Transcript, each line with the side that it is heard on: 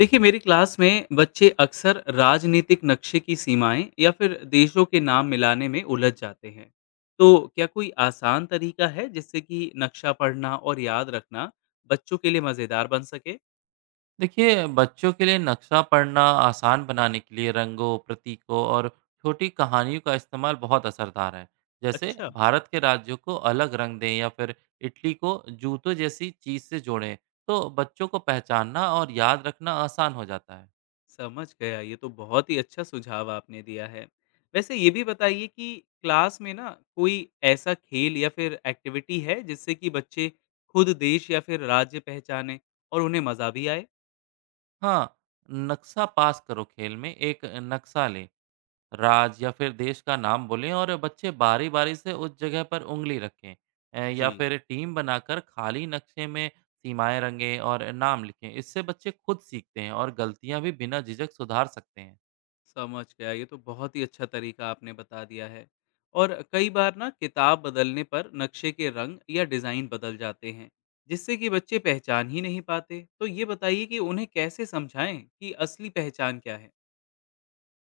left: देखिए, मेरी क्लास में बच्चे अक्सर राजनीतिक नक्शे की सीमाएं या फिर देशों के नाम मिलाने में उलझ जाते हैं। तो क्या कोई आसान तरीका है जिससे कि नक्शा पढ़ना और याद रखना बच्चों के लिए मज़ेदार बन सके।
right: देखिए बच्चों के लिए नक्शा पढ़ना आसान बनाने के लिए रंगों प्रतीकों और छोटी कहानियों का इस्तेमाल बहुत असरदार है। जैसे
left: अच्छा,
right: भारत के राज्यों को अलग रंग दें या फिर इटली को जूतों जैसी चीज से जोड़ें तो बच्चों को पहचानना और याद रखना आसान हो जाता है।
left: समझ गया। ये तो बहुत ही अच्छा सुझाव आपने दिया है। वैसे ये भी बताइए कि क्लास में ना कोई ऐसा खेल या फिर एक्टिविटी है जिससे कि बच्चे खुद देश या फिर राज्य पहचाने और उन्हें मज़ा भी आए।
right: हाँ, नक्शा पास करो खेल में एक नक्शा लें, राज्य या फिर देश का नाम बोलें और बच्चे बारी-बारी से उस जगह पर उंगली रखें। या
left: जी,
right: फिर टीम बनाकर खाली नक्शे में सीमाएँ रंगें और नाम लिखें। इससे बच्चे खुद सीखते हैं और गलतियाँ भी बिना झिझक सुधार सकते हैं।
left: समझ गया, ये तो बहुत ही अच्छा तरीका आपने बता दिया है। और कई बार ना किताब बदलने पर नक्शे के रंग या डिज़ाइन बदल जाते हैं, जिससे कि बच्चे पहचान ही नहीं पाते। तो ये बताइए कि उन्हें कैसे समझाएं कि असली पहचान क्या है?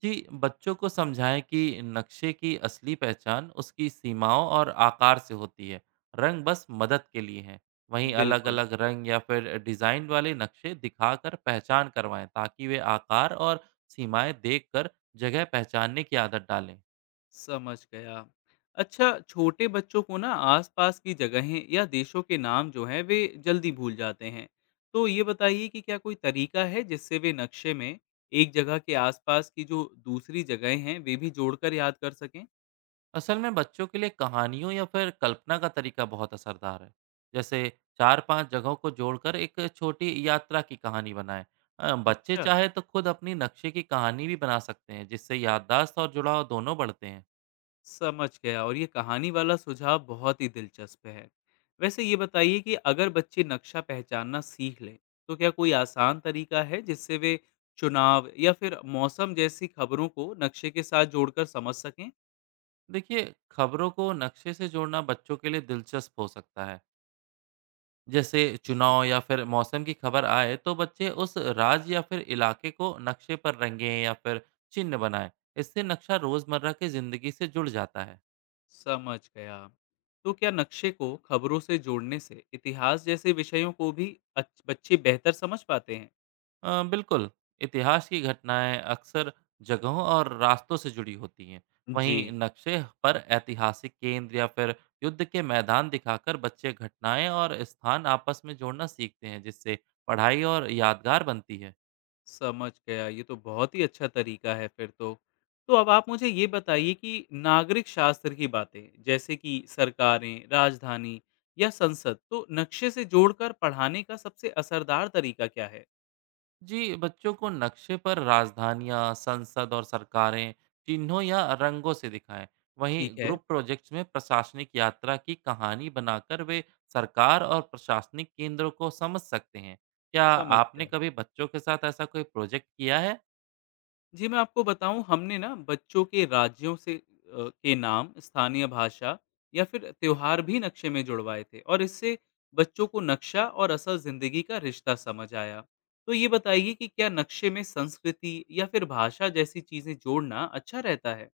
right: जी, बच्चों को समझाएं कि नक्शे की असली पहचान उसकी सीमाओं और आकार से होती है। रंग बस मदद के लिए हैं। वहीं
left: बिल्कुल।
right: अलग-अलग रंग या फिर डिज़ाइन वाले नक्शे दिखाकर पहचान करवाएं ताकि वे आकार और सीमाएं देखकर जगह पहचानने की आदत डालें।
left: समझ गया। अच्छा, छोटे बच्चों को ना आसपास की जगहें या देशों के नाम जो हैं वे जल्दी भूल जाते हैं। तो ये बताइए कि क्या कोई तरीका है जिससे वे नक्शे में एक जगह के आसपास की जो दूसरी जगहें हैं वे भी जोड़कर याद कर सकें?
right: असल में बच्चों के लिए कहानियों या फिर कल्पना का तरीका बहुत असरदार है। जैसे चार पांच जगहों को जोड़कर एक छोटी यात्रा की कहानी बनाएं। बच्चे
left: अच्छा।
right: चाहे तो खुद अपनी नक्शे की कहानी भी बना सकते हैं जिससे याददाश्त और जुड़ाव दोनों बढ़ते हैं।
left: समझ गया, और ये कहानी वाला सुझाव बहुत ही दिलचस्प है। वैसे ये बताइए कि अगर बच्चे नक्शा पहचानना सीख लें, तो क्या कोई आसान तरीका है जिससे वे चुनाव या फिर मौसम जैसी खबरों को नक्शे के साथ जोड़कर समझ सकें?
right: देखिए खबरों को नक्शे से जोड़ना बच्चों के लिए दिलचस्प हो सकता है। जैसे
left: जी,
right: चुनाव या फिर मौसम की खबर आए तो बच्चे उस राज्य या फिर इलाके को नक्शे पर रंगें या फिर चिन्ह बनाएं। इससे नक्शा रोजमर्रा की जिंदगी से जुड़ जाता है।
left: समझ गया। तो क्या नक्शे को खबरों से जोड़ने से इतिहास जैसे विषयों को भी बच्चे बेहतर समझ पाते हैं?
right: बिल्कुल, इतिहास की घटनाएँ अक्सर जगहों और रास्तों से जुड़ी होती हैं।
left: जी,
right: वहीं नक्शे पर ऐतिहासिक केंद्र या फिर युद्ध के मैदान दिखाकर बच्चे घटनाएँ और स्थान आपस में जोड़ना सीखते हैं, जिससे पढ़ाई और यादगार बनती है।
left: समझ गया, ये तो बहुत ही अच्छा तरीका है फिर तो। तो अब आप मुझे ये बताइए कि नागरिक शास्त्र की बातें, जैसे कि सरकारें, राजधानी या संसद, तो नक्शे से जोड़कर पढ़ाने का सबसे असरदार तरीका क्या है?
right: जी, बच्चों को नक्शे पर राजधानियां, संसद और सरकारें चिन्हों या रंगों से दिखाएं। वहीं
left: ठीक है,
right: ग्रुप प्रोजेक्ट्स में प्रशासनिक यात्रा की कहानी बनाकर वे सरकार और प्रशासनिक केंद्रों को समझ सकते हैं। क्या
left: समझ
right: आपने
left: गया।
right: कभी बच्चों के साथ ऐसा कोई प्रोजेक्ट किया है?
left: जी, मैं आपको बताऊँ, हमने ना बच्चों के राज्यों से के नाम, स्थानीय भाषा या फिर त्योहार भी नक्शे में जुड़वाए थे, और इससे बच्चों को नक्शा और असल ज़िंदगी का रिश्ता समझ आया। तो ये बताइए कि क्या नक्शे में संस्कृति या फिर भाषा जैसी चीज़ें जोड़ना अच्छा रहता है?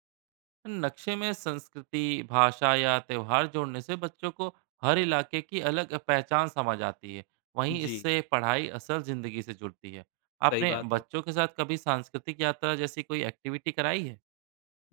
right: नक्शे में संस्कृति, भाषा या त्यौहार जोड़ने से बच्चों को हर इलाके की अलग पहचान समझ आती है। वहीं
left: जी,
right: इससे पढ़ाई असल ज़िंदगी से जुड़ती है।
left: सही
right: आपने
left: बात है।
right: बच्चों के साथ कभी सांस्कृतिक यात्रा जैसी कोई एक्टिविटी कराई है?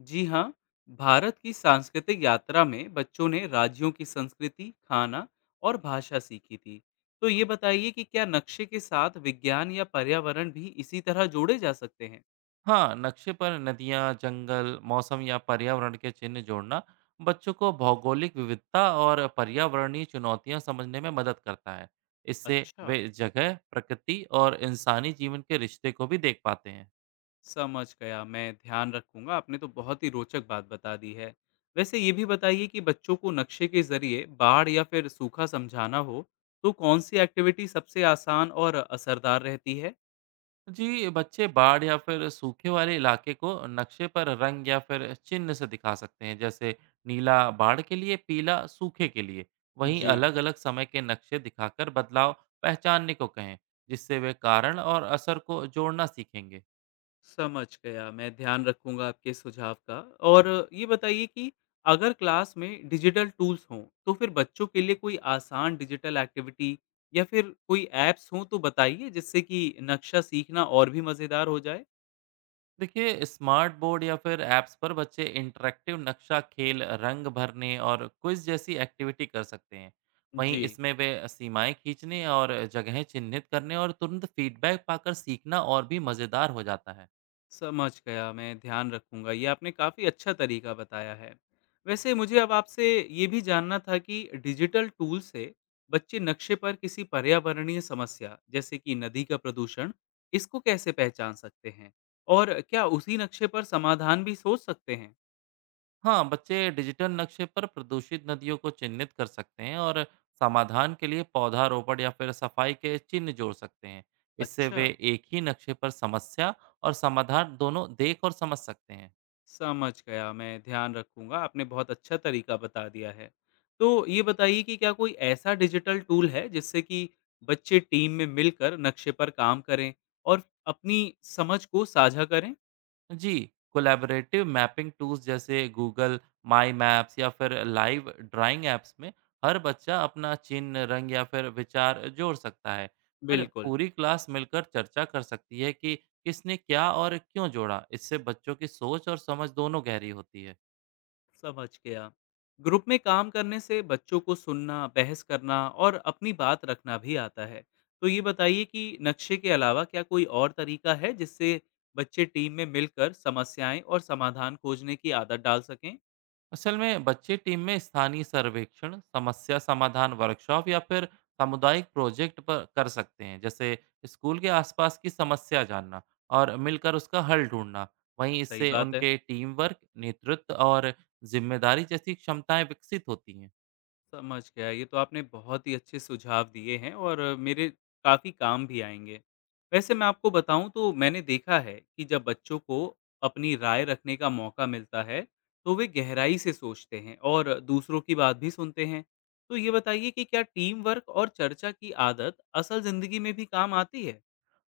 left: जी हाँ, भारत की सांस्कृतिक यात्रा में बच्चों ने राज्यों की संस्कृति, खाना और भाषा सीखी थी। तो ये बताइए कि क्या नक्शे के साथ विज्ञान या पर्यावरण भी इसी तरह जोड़े जा सकते हैं?
right: हाँ, नक्शे पर नदियाँ, जंगल, मौसम या पर्यावरण के चिन्ह जोड़ना बच्चों को भौगोलिक विविधता और पर्यावरणीय चुनौतियाँ समझने में मदद करता है। इससे
left: अच्छा,
right: वे जगह, प्रकृति और इंसानी जीवन के रिश्ते को भी देख पाते हैं।
left: समझ गया। मैं ध्यान रखूंगा। आपने तो बहुत ही रोचक बात बता दी है। वैसे ये भी बताइए कि बच्चों को नक्शे के जरिए बाढ़ या फिर सूखा समझाना हो तो कौन सी एक्टिविटी सबसे आसान और असरदार रहती है?
right: जी, बच्चे बाढ़ या फिर सूखे वाले इलाके को नक्शे पर रंग या फिर चिन्ह से दिखा सकते हैं। जैसे नीला बाढ़ के लिए, पीला सूखे के लिए। वहीं
left: जी,
right: अलग-अलग समय के नक्शे दिखाकर बदलाव पहचानने को कहें, जिससे वे कारण और असर को जोड़ना सीखेंगे।
left: समझ गया, मैं ध्यान रखूँगा आपके सुझाव का। और ये बताइए कि अगर क्लास में डिजिटल टूल्स हों, तो फिर बच्चों के लिए कोई आसान डिजिटल एक्टिविटी या फिर कोई ऐप्स हों तो बताइए जिससे कि नक्शा सीखना और भी मज़ेदार हो जाए?
right: देखिए स्मार्ट बोर्ड या फिर ऐप्स पर बच्चे इंटरेक्टिव नक्शा खेल, रंग भरने और क्विज जैसी एक्टिविटी कर सकते हैं। वहीं
left: जी।
right: इसमें वे सीमाएं खींचने और जगहें चिन्हित करने और तुरंत फीडबैक पाकर सीखना और भी मज़ेदार हो जाता है।
left: समझ गया, मैं ध्यान रखूँगा। ये आपने काफ़ी अच्छा तरीका बताया है। वैसे मुझे अब आपसे ये भी जानना था कि डिजिटल टूल से बच्चे नक्शे पर किसी पर्यावरणीय समस्या, जैसे कि नदी का प्रदूषण, इसको कैसे पहचान सकते हैं? और क्या उसी नक्शे पर समाधान भी सोच सकते हैं?
right: हाँ, बच्चे डिजिटल नक्शे पर प्रदूषित नदियों को चिन्हित कर सकते हैं और समाधान के लिए पौधारोपण या फिर सफाई के चिन्ह जोड़ सकते हैं। इससे
left: अच्छा।
right: वे एक ही नक्शे पर समस्या और समाधान दोनों देख और समझ सकते हैं।
left: समझ गया, मैं ध्यान रखूँगा, आपने बहुत अच्छा तरीका बता दिया है। तो ये बताइए कि क्या कोई ऐसा डिजिटल टूल है जिससे कि बच्चे टीम में मिलकर नक्शे पर काम करें और अपनी समझ को साझा करें?
right: जी, कोलैबोरेटिव मैपिंग टूल्स जैसे गूगल माई मैप्स या फिर लाइव ड्राइंग ऐप्स में हर बच्चा अपना चिन्ह, रंग या फिर विचार जोड़ सकता है। फिर
left: बिल्कुल,
right: पूरी क्लास मिलकर चर्चा कर सकती है कि किसने क्या और क्यों जोड़ा। इससे बच्चों की सोच और समझ दोनों गहरी होती है।
left: समझ गया। ग्रुप में काम करने से बच्चों को सुनना, बहस करना और अपनी बात रखना भी आता है। तो ये बताइए कि नक्शे के अलावा क्या कोई और तरीका है जिससे बच्चे टीम में मिलकर समस्याएँ और समाधान खोजने की आदत डाल सकें?
right: असल में बच्चे टीम में स्थानीय सर्वेक्षण, समस्या समाधान वर्कशॉप या फिर सामुदायिक प्रोजेक्ट पर कर सकते हैं। जैसे स्कूल के आसपास की समस्या जानना और मिलकर उसका हल ढूंढना। वहीं
left: सही
right: इससे
left: बात है।
right: उनके टीम वर्क, नेतृत्व और जिम्मेदारी जैसी क्षमताएं विकसित होती हैं।
left: समझ गया। ये तो आपने बहुत ही अच्छे सुझाव दिए हैं और मेरे काफ़ी काम भी आएँगे। वैसे मैं आपको बताऊँ, तो मैंने देखा है कि जब बच्चों को अपनी राय रखने का मौका मिलता है, तो वे गहराई से सोचते हैं और दूसरों की बात भी सुनते हैं। तो ये बताइए कि क्या टीम वर्क और चर्चा की आदत असल ज़िंदगी में भी काम आती है?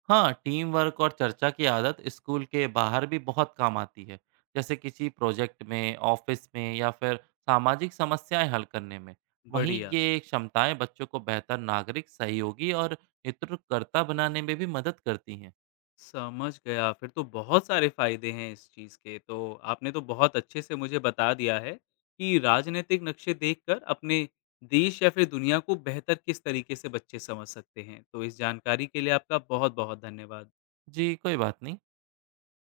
right: हाँ, टीम वर्क और चर्चा की आदत स्कूल के बाहर भी बहुत काम आती है, जैसे किसी प्रोजेक्ट में, ऑफिस में या फिर सामाजिक समस्याएं हल करने में। वहीं
left: बढ़िया।
right: ये क्षमताएं बच्चों को बेहतर नागरिक, सहयोगी और नेतृत्वकर्ता बनाने में भी मदद करती हैं।
left: समझ गया, फिर तो बहुत सारे फ़ायदे हैं इस चीज़ के। तो आपने तो बहुत अच्छे से मुझे बता दिया है कि राजनीतिक नक्शे देखकर अपने देश या फिर दुनिया को बेहतर किस तरीके से बच्चे समझ सकते हैं। तो इस जानकारी के लिए आपका बहुत-बहुत धन्यवाद।
right: जी, कोई बात नहीं।